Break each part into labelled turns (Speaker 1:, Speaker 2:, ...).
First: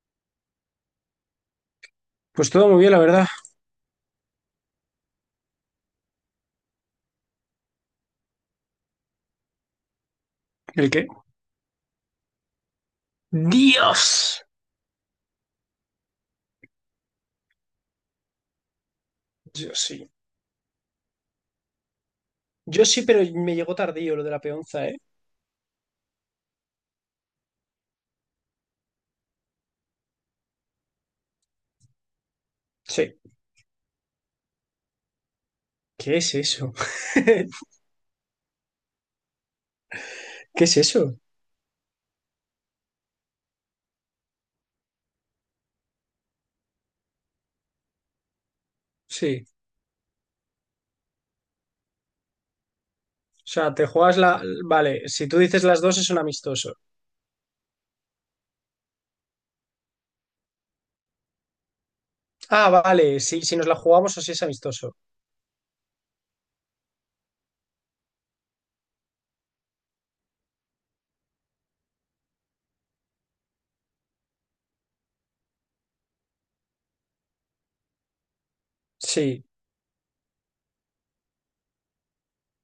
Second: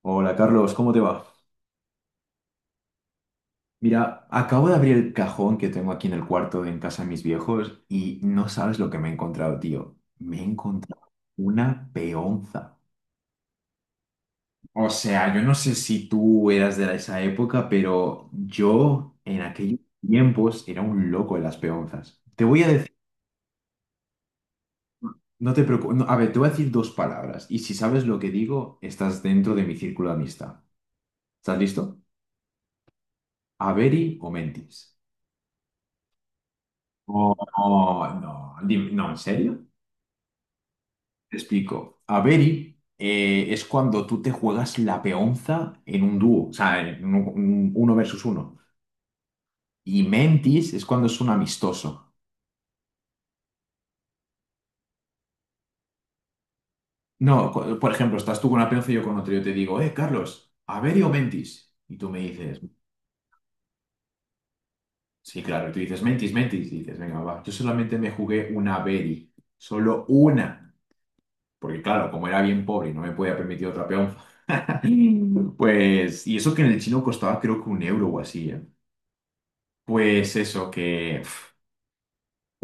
Speaker 1: Hola Carlos, ¿cómo te va?
Speaker 2: Pues todo muy bien, la verdad.
Speaker 1: Mira, acabo de abrir el cajón que tengo aquí en el cuarto de en casa de mis viejos y no sabes lo que me he encontrado, tío. Me he
Speaker 2: ¿El qué?
Speaker 1: encontrado una peonza.
Speaker 2: ¡Dios!
Speaker 1: O sea, yo no sé si tú eras de esa época, pero yo en
Speaker 2: Yo
Speaker 1: aquellos
Speaker 2: sí.
Speaker 1: tiempos era un loco de las peonzas. Te voy a
Speaker 2: Yo
Speaker 1: decir,
Speaker 2: sí, pero me llegó tardío lo de la peonza, ¿eh?
Speaker 1: no te preocupes, a ver, te voy a decir dos palabras y si sabes lo que digo, estás dentro de mi círculo de amistad. ¿Estás listo?
Speaker 2: Sí.
Speaker 1: ¿Averi o mentis?
Speaker 2: ¿Qué es eso?
Speaker 1: Oh, no, no, no, ¿en serio?
Speaker 2: ¿Qué es eso?
Speaker 1: Te explico. Averi es cuando tú te juegas la peonza en un dúo, o sea, en uno versus uno.
Speaker 2: Sí.
Speaker 1: Y mentis es cuando es un amistoso.
Speaker 2: O sea, te juegas la... Vale, si tú dices las dos es un amistoso.
Speaker 1: No, por ejemplo, estás tú con una peonza y yo con otro. Yo te digo, Carlos, ¿Averi o mentis? Y tú me dices,
Speaker 2: Ah, vale, sí, si nos la jugamos o si es amistoso.
Speaker 1: sí, claro. Y tú dices, mentis, mentis. Y dices, venga, va. Yo solamente me jugué una Averi. Solo una. Porque claro, como era bien pobre y no me podía permitir otra peonza, pues... Y eso que en el chino costaba creo que 1 euro o así, ¿eh?
Speaker 2: Sí,
Speaker 1: Pues eso, que pf,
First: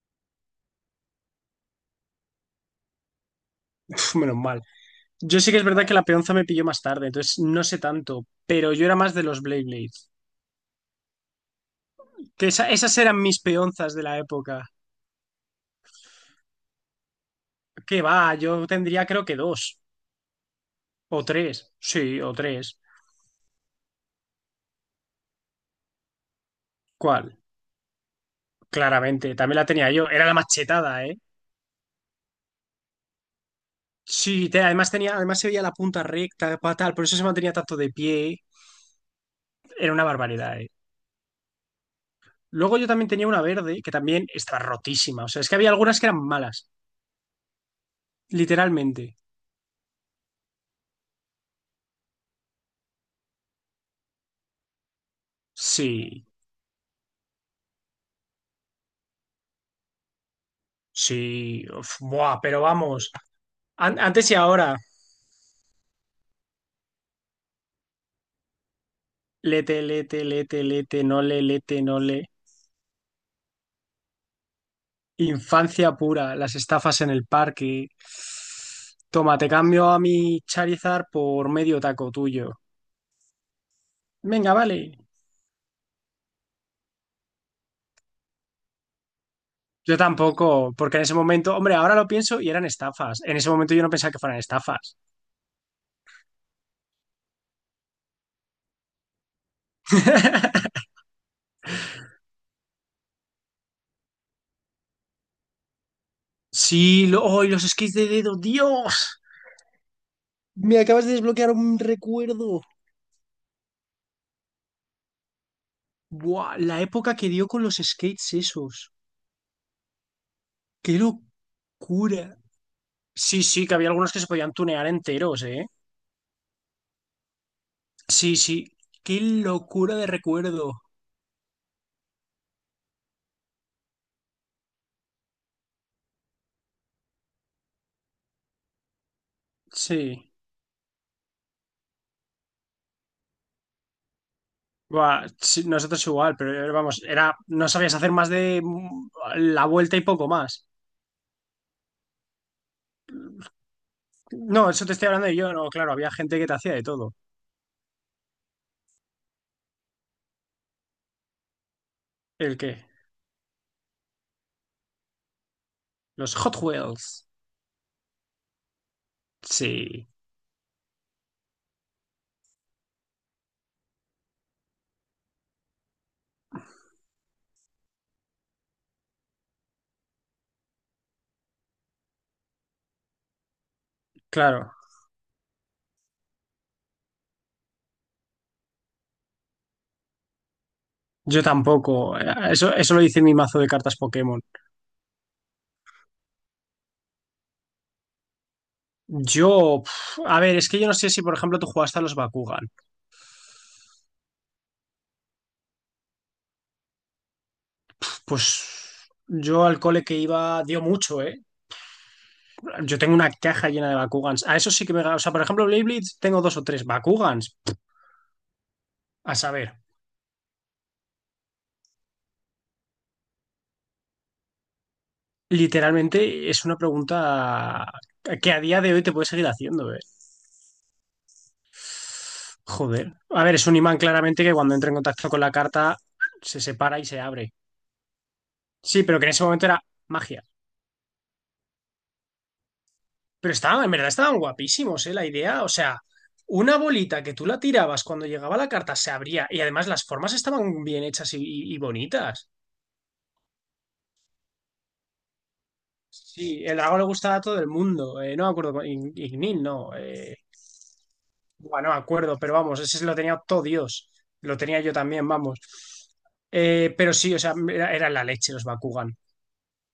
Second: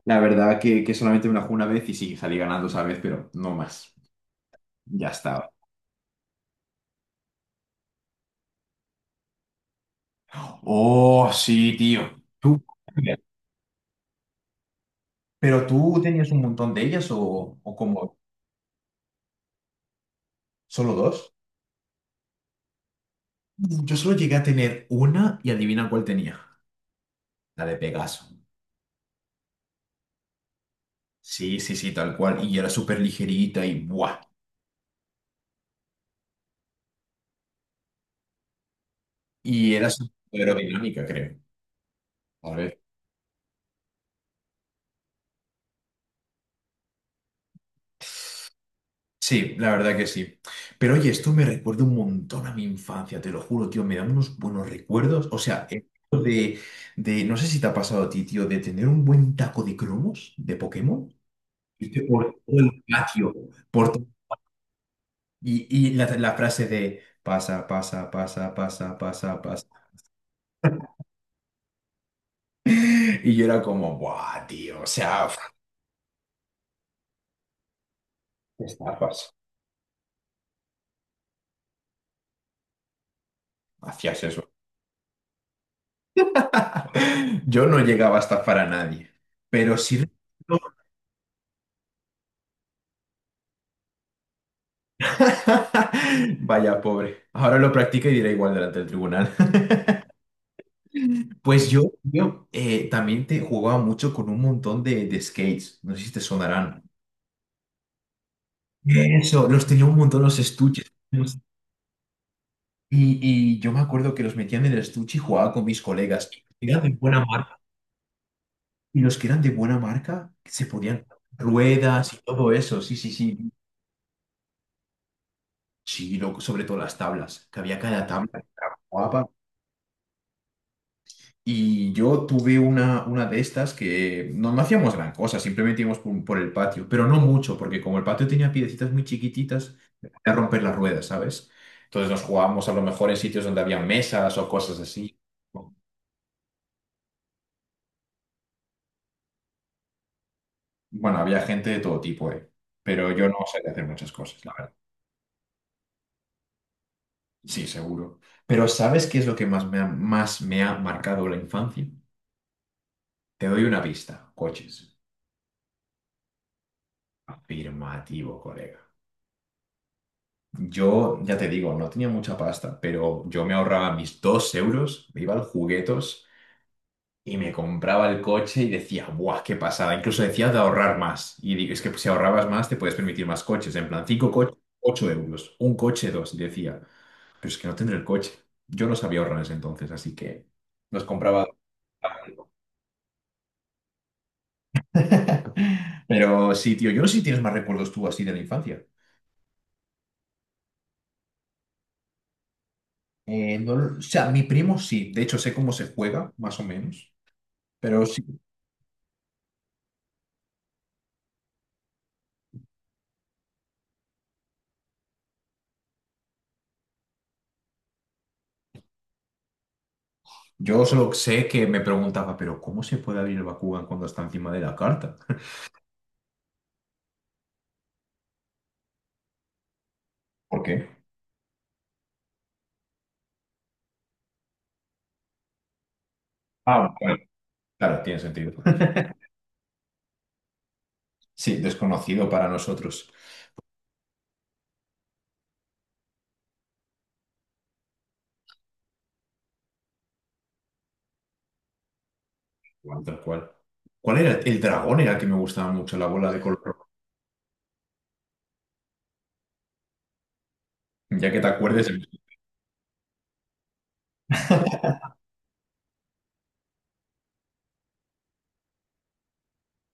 Speaker 1: la verdad que solamente me la jugué una vez y sí, salí ganando esa vez, pero no más.
Speaker 2: pf, menos mal.
Speaker 1: Ya
Speaker 2: Yo
Speaker 1: estaba.
Speaker 2: sí que es verdad que la peonza me pilló más tarde, entonces no sé tanto, pero yo era más de los Blade Blades.
Speaker 1: Oh, sí, tío.
Speaker 2: Que
Speaker 1: Tú.
Speaker 2: esas eran mis peonzas de la época.
Speaker 1: ¿Pero tú tenías un montón de ellas o
Speaker 2: ¿Qué
Speaker 1: como
Speaker 2: va, yo tendría creo que dos
Speaker 1: solo
Speaker 2: o
Speaker 1: dos?
Speaker 2: tres. Sí, o tres.
Speaker 1: Yo solo llegué a tener una y adivina cuál tenía.
Speaker 2: ¿Cuál?
Speaker 1: La de Pegaso.
Speaker 2: Claramente, también la tenía yo. Era la machetada, ¿eh?
Speaker 1: Sí, sí, sí, tal cual. Y era súper ligerita y ¡buah!
Speaker 2: Sí, además tenía, además se veía la punta recta, por eso se mantenía tanto de pie.
Speaker 1: Y era
Speaker 2: Era una
Speaker 1: súper
Speaker 2: barbaridad, ¿eh?
Speaker 1: aerodinámica, creo. A ver.
Speaker 2: Luego yo también tenía una verde que también estaba rotísima. O sea, es que había algunas que eran malas, literalmente.
Speaker 1: Sí, la verdad que sí. Pero oye, esto me recuerda un montón a mi infancia, te lo juro, tío, me da unos buenos recuerdos. O sea, el hecho
Speaker 2: Sí,
Speaker 1: de, no sé si te ha pasado a ti, tío, de tener un buen taco de cromos de Pokémon,
Speaker 2: sí, uf,
Speaker 1: ¿viste? Por
Speaker 2: buah,
Speaker 1: todo
Speaker 2: pero
Speaker 1: el
Speaker 2: vamos.
Speaker 1: patio, por to-
Speaker 2: Antes y ahora.
Speaker 1: y la frase de pasa, pasa, pasa, pasa, pasa,
Speaker 2: Lete,
Speaker 1: pasa.
Speaker 2: lete, lete, lete, no le, lete, no le.
Speaker 1: Y yo era como, buah, tío, o sea, uf,
Speaker 2: Infancia pura, las estafas en el parque.
Speaker 1: qué estafas,
Speaker 2: Toma, te cambio a mi Charizard por medio taco tuyo.
Speaker 1: hacías eso.
Speaker 2: Venga, vale.
Speaker 1: Yo no llegaba a estafar a nadie, pero
Speaker 2: Yo
Speaker 1: sí...
Speaker 2: tampoco, porque en ese momento, hombre, ahora lo pienso y eran estafas. En ese momento yo no pensaba que fueran estafas.
Speaker 1: Vaya, pobre. Ahora lo practica y dirá igual delante del tribunal. Pues yo también te jugaba mucho con un montón de skates. No sé si te sonarán.
Speaker 2: Sí, ¡ay, los skis de dedo, Dios!
Speaker 1: Eso, los tenía un montón los
Speaker 2: Me
Speaker 1: estuches.
Speaker 2: acabas de desbloquear un recuerdo.
Speaker 1: Y yo me acuerdo que los metían en el estuche y jugaba con mis colegas.
Speaker 2: Buah,
Speaker 1: Y
Speaker 2: la
Speaker 1: eran de
Speaker 2: época
Speaker 1: buena
Speaker 2: que dio
Speaker 1: marca.
Speaker 2: con los skates esos.
Speaker 1: Y los que eran de buena marca se
Speaker 2: ¡Qué
Speaker 1: podían ruedas y
Speaker 2: locura!
Speaker 1: todo eso. Sí, sí,
Speaker 2: Sí,
Speaker 1: sí.
Speaker 2: sí, que había algunos que se podían tunear enteros, ¿eh?
Speaker 1: Sí, sobre todo las tablas, que había cada
Speaker 2: Sí,
Speaker 1: tabla
Speaker 2: sí. Qué
Speaker 1: guapa.
Speaker 2: locura de recuerdo.
Speaker 1: Y yo tuve una de estas que no, no hacíamos gran cosa, simplemente íbamos por el patio, pero no mucho, porque como el patio tenía piedecitas muy chiquititas, me
Speaker 2: Sí.
Speaker 1: podía romper las ruedas, ¿sabes? Entonces nos jugábamos a lo mejor en sitios donde había mesas o cosas así.
Speaker 2: Buah, sí, nosotros igual, pero vamos, no sabías hacer más de la vuelta y poco más.
Speaker 1: Bueno, había gente de todo tipo, ¿eh? Pero yo no sabía hacer muchas cosas, la
Speaker 2: No,
Speaker 1: verdad.
Speaker 2: eso te estoy hablando de yo, no, claro, había gente que te hacía de todo.
Speaker 1: Sí, seguro. Pero ¿sabes qué es lo que más me ha marcado la infancia?
Speaker 2: ¿El qué?
Speaker 1: Te doy una pista, coches.
Speaker 2: Los Hot Wheels.
Speaker 1: Afirmativo, colega.
Speaker 2: Sí.
Speaker 1: Yo, ya te digo, no tenía mucha pasta, pero yo me ahorraba mis 2 euros, me iba al juguetos y me compraba el coche y decía, ¡buah, qué pasada! Incluso decía de ahorrar más. Y digo, es que si ahorrabas más, te puedes permitir más coches. En plan, cinco coches,
Speaker 2: Claro,
Speaker 1: 8 euros. Un coche, dos. Y decía, pero es que no tendré el coche. Yo no sabía ahorrar en ese entonces, así que los
Speaker 2: yo
Speaker 1: compraba.
Speaker 2: tampoco. Eso, eso lo dice mi mazo de cartas Pokémon.
Speaker 1: Pero sí, tío, yo no sé si tienes más recuerdos tú así de la infancia.
Speaker 2: Yo, pf, a ver, es que yo no sé si, por ejemplo, tú jugaste a los Bakugan.
Speaker 1: No lo- O sea, mi primo sí, de hecho sé cómo se juega, más o menos. Pero
Speaker 2: Pues yo al cole que iba dio mucho, ¿eh? Yo tengo una caja llena de Bakugans. A eso sí que me... O sea, por ejemplo, Blade Blitz tengo dos o tres Bakugans. A saber,
Speaker 1: yo solo sé que me preguntaba, pero ¿cómo se puede abrir el Bakugan cuando está encima de la carta?
Speaker 2: literalmente es una pregunta que a día de hoy te puedes seguir haciendo, ¿eh?
Speaker 1: ¿Por qué?
Speaker 2: Joder. A ver, es un imán claramente que cuando entra en contacto con la carta se
Speaker 1: Ah,
Speaker 2: separa y
Speaker 1: bueno,
Speaker 2: se abre.
Speaker 1: claro, tiene sentido.
Speaker 2: Sí, pero que en ese momento era magia.
Speaker 1: Sí, desconocido para nosotros.
Speaker 2: Pero estaban, en verdad estaban guapísimos, ¿eh? La idea, o sea, una bolita que tú la tirabas cuando llegaba la carta se abría y además las formas estaban bien hechas y bonitas.
Speaker 1: Igual, tal cual. ¿Cuál era? El dragón era el que me gustaba mucho, la bola de color
Speaker 2: Sí, el
Speaker 1: rojo.
Speaker 2: lago le gustaba a todo el mundo. No me acuerdo, Ignil, no.
Speaker 1: Ya que te acuerdes,
Speaker 2: Bueno, no me acuerdo, pero vamos, ese lo tenía todo Dios. Lo tenía yo también, vamos. Pero sí, o sea, era la leche los Bakugan.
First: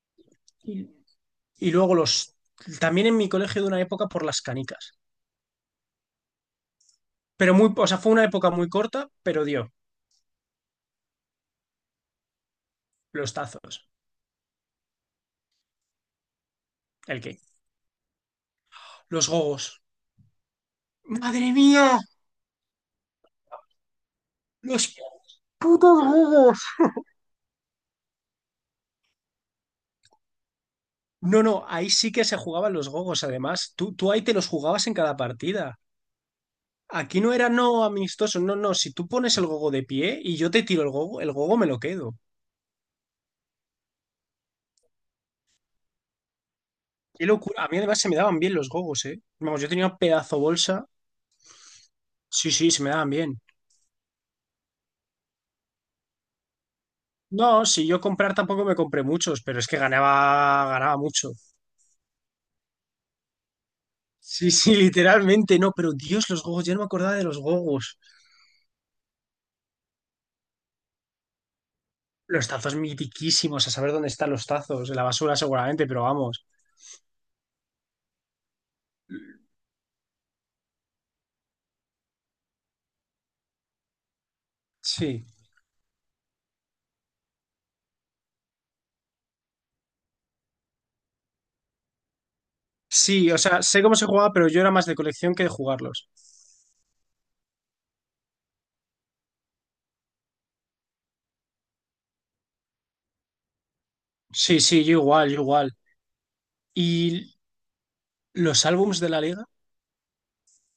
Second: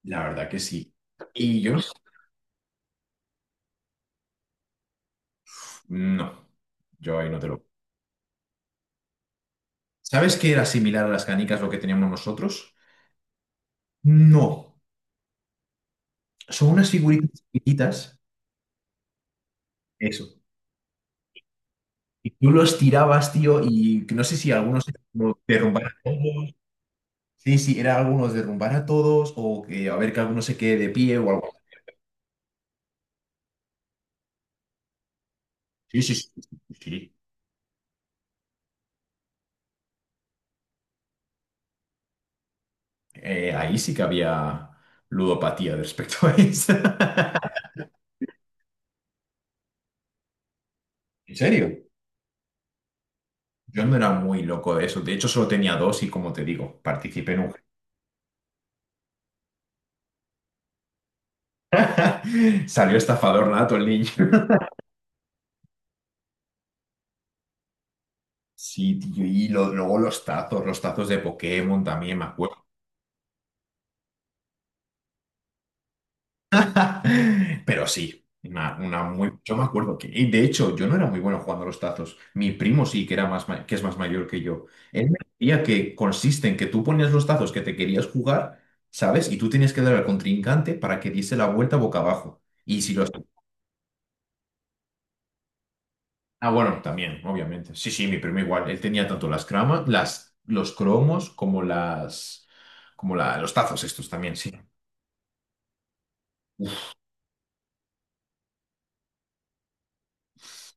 Speaker 1: la verdad que
Speaker 2: Y,
Speaker 1: sí. Y
Speaker 2: y
Speaker 1: yo,
Speaker 2: luego los... También en mi colegio de una época por las canicas.
Speaker 1: no, yo ahí no te
Speaker 2: Pero
Speaker 1: lo...
Speaker 2: muy... O sea, fue una época muy corta, pero dio
Speaker 1: ¿Sabes qué era similar a las canicas lo que teníamos nosotros?
Speaker 2: los tazos.
Speaker 1: No, son unas
Speaker 2: El
Speaker 1: figuritas
Speaker 2: que...
Speaker 1: chiquititas.
Speaker 2: Los gogos.
Speaker 1: Eso.
Speaker 2: ¡Madre mía!
Speaker 1: Y tú los tirabas, tío, y que no sé si
Speaker 2: ¡Los
Speaker 1: algunos eran como derrumbar a todos.
Speaker 2: gogos!
Speaker 1: Sí, sí, era algunos derrumbar a todos o que a ver que alguno se quede de pie o
Speaker 2: No,
Speaker 1: algo.
Speaker 2: no, ahí sí que se jugaban los gogos, además. Tú ahí te los jugabas en cada partida.
Speaker 1: Sí, sí, sí, sí. Sí. Sí.
Speaker 2: Aquí no era no amistoso, no, no. Si tú pones el gogo de pie y yo te tiro el gogo me lo quedo.
Speaker 1: Ahí sí que había ludopatía de respecto a eso.
Speaker 2: Qué locura. A mí además se me daban bien los gogos, ¿eh? Vamos, yo tenía un pedazo bolsa.
Speaker 1: ¿En serio?
Speaker 2: Sí, sí, se me daban bien.
Speaker 1: Yo no era muy loco de eso. De hecho, solo tenía dos y como te digo, participé en
Speaker 2: No,
Speaker 1: un...
Speaker 2: si yo comprar tampoco me compré muchos, pero es que ganaba, ganaba mucho.
Speaker 1: Salió estafador nato el niño.
Speaker 2: Sí, sí, literalmente, no, pero Dios, los gogos, yo no me acordaba de los gogos.
Speaker 1: Sí, tío, luego los tazos, de Pokémon también, me
Speaker 2: Los
Speaker 1: acuerdo.
Speaker 2: tazos mitiquísimos, a saber dónde están los tazos, en la basura seguramente, pero vamos.
Speaker 1: Pero sí, yo me acuerdo que, y de hecho, yo no era muy bueno jugando a los tazos. Mi primo sí, que es más mayor que yo. Él me
Speaker 2: Sí.
Speaker 1: decía que consiste en que tú ponías los tazos que te querías jugar, ¿sabes? Y tú tenías que dar al contrincante para que diese la vuelta boca abajo. Y si los...
Speaker 2: Sí, o sea, sé cómo se jugaba, pero yo era más de colección que de jugarlos.
Speaker 1: Ah, bueno, también, obviamente. Sí, sí, mi primo igual. Él tenía tanto las cramas, las, los cromos como las, como la, los tazos estos también, sí.
Speaker 2: Sí, sí, yo igual, yo igual. Y los álbums de la liga,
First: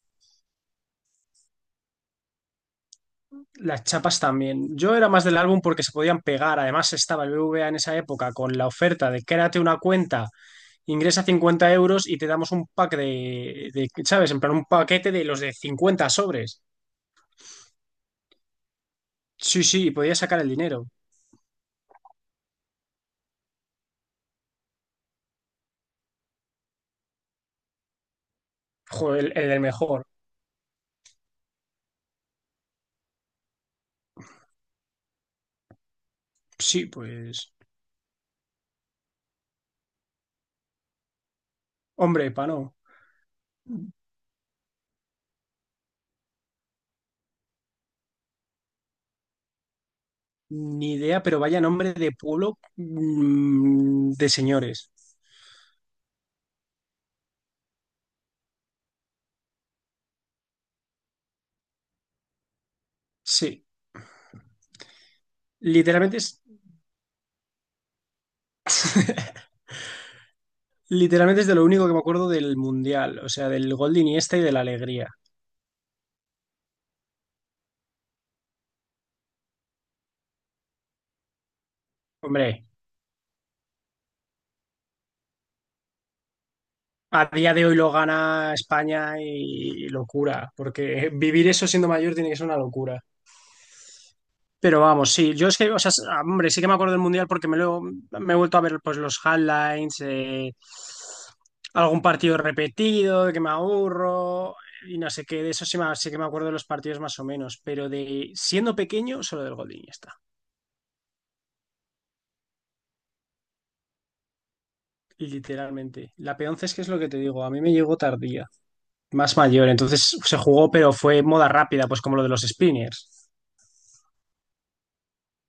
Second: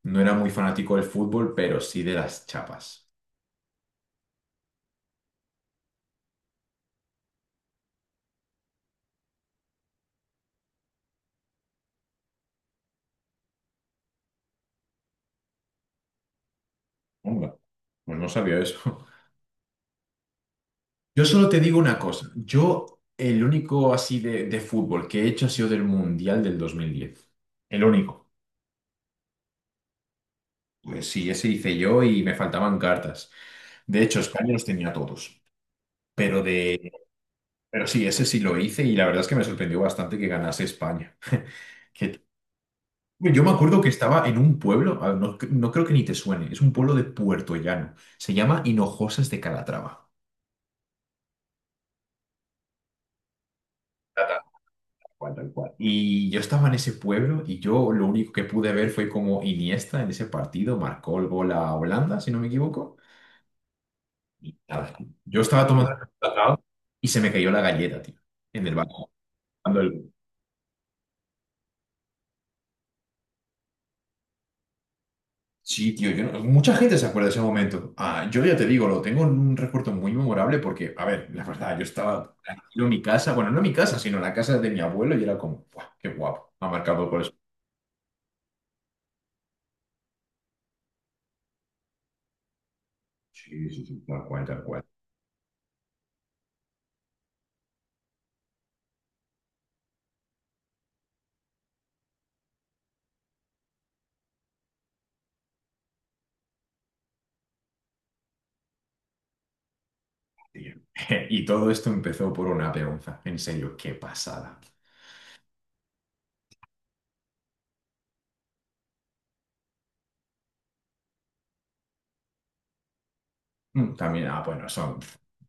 Speaker 1: No era muy fanático del fútbol, pero sí de las chapas.
Speaker 2: las chapas también. Yo era más del álbum porque se podían pegar. Además, estaba el BBVA en esa época con la oferta de créate una cuenta, ingresa 50 euros y te damos un pack de, ¿sabes? En plan, un paquete de los de 50 sobres.
Speaker 1: Onda. Pues no sabía eso.
Speaker 2: Sí, sí, y podías sacar el dinero.
Speaker 1: Yo solo te digo una cosa. Yo, el único así de fútbol que he hecho ha sido del Mundial del 2010. El único.
Speaker 2: Joder, el del mejor.
Speaker 1: Pues sí, ese hice yo y me faltaban cartas. De hecho, España los tenía todos. Pero
Speaker 2: Sí,
Speaker 1: de,
Speaker 2: pues.
Speaker 1: pero sí, ese sí lo hice y la verdad es que me sorprendió bastante que ganase España. Que-
Speaker 2: Hombre, pa' no.
Speaker 1: yo me acuerdo que estaba en un pueblo, a ver, no, no creo que ni te suene, es un pueblo de Puerto Llano. Se llama Hinojosas de Calatrava.
Speaker 2: Ni idea, pero vaya nombre de pueblo de señores.
Speaker 1: Tal cual. Y yo estaba en ese pueblo y yo lo único que pude ver fue como Iniesta en ese partido marcó el gol a Holanda, si no me equivoco.
Speaker 2: Sí.
Speaker 1: Y nada, yo estaba tomando el
Speaker 2: Literalmente es
Speaker 1: cacao y se me cayó la galleta, tío, en el balcón. cuando el-
Speaker 2: Literalmente es de lo único que me acuerdo del Mundial, o sea, del gol de Iniesta y de la alegría.
Speaker 1: Sí, tío, yo no- mucha gente se acuerda de ese momento. Ah, yo ya te digo, lo tengo en un recuerdo muy memorable porque, a ver, la verdad, yo estaba
Speaker 2: Hombre,
Speaker 1: tranquilo en mi casa, bueno, no en mi casa, sino en la casa de mi abuelo y era como, "¡Buah, qué guapo! Ha marcado goles".
Speaker 2: a día de hoy lo gana España y locura, porque vivir eso siendo mayor tiene que ser una locura.
Speaker 1: Sí, sí, sí, tal cual, tal
Speaker 2: Pero
Speaker 1: cual.
Speaker 2: vamos, sí, yo es que, o sea, hombre, sí que me acuerdo del Mundial porque me he vuelto a ver pues los highlights, algún partido repetido, de que me aburro y no sé qué, de eso sí, sí que me acuerdo de los partidos más o menos, pero de siendo pequeño, solo del gol de Iniesta.
Speaker 1: Tío. Y todo esto empezó por una peonza. En serio, qué pasada.
Speaker 2: Literalmente. La P11 es que es lo que te digo, a mí me llegó tardía, más mayor, entonces se jugó, pero fue moda rápida, pues como lo de los spinners.
Speaker 1: Mm, también, ah, bueno, son.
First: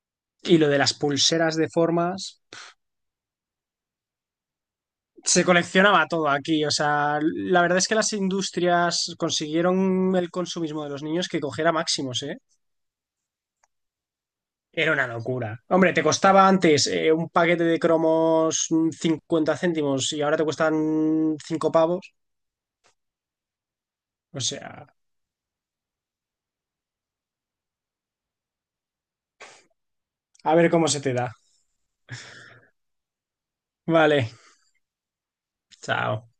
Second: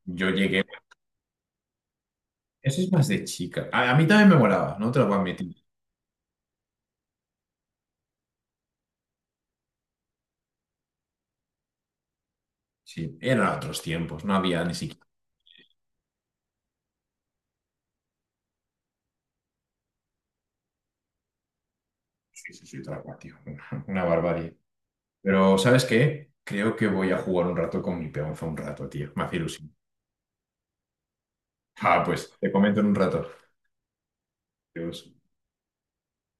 Speaker 1: Yo
Speaker 2: Y
Speaker 1: llegué.
Speaker 2: lo de las pulseras de formas,
Speaker 1: Eso es más de chica. A mí también me molaba, no te lo voy a
Speaker 2: se
Speaker 1: admitir.
Speaker 2: coleccionaba todo aquí, o sea, la verdad es que las industrias consiguieron el consumismo de los niños que cogiera máximos, ¿eh?
Speaker 1: Sí, eran otros tiempos, no había ni
Speaker 2: Era
Speaker 1: siquiera.
Speaker 2: una locura. Hombre, te costaba antes un paquete de cromos 50 céntimos y ahora te cuestan 5 pavos,
Speaker 1: Sí, sí, sí, tal cual, tío. Una
Speaker 2: o
Speaker 1: barbarie.
Speaker 2: sea,
Speaker 1: Pero, ¿sabes qué? Creo que voy a jugar un rato con mi peonza un rato, tío. Me hace ilusión.
Speaker 2: a ver cómo se te da.
Speaker 1: Ah, pues te comento en un rato.
Speaker 2: Vale,
Speaker 1: Adiós.
Speaker 2: chao.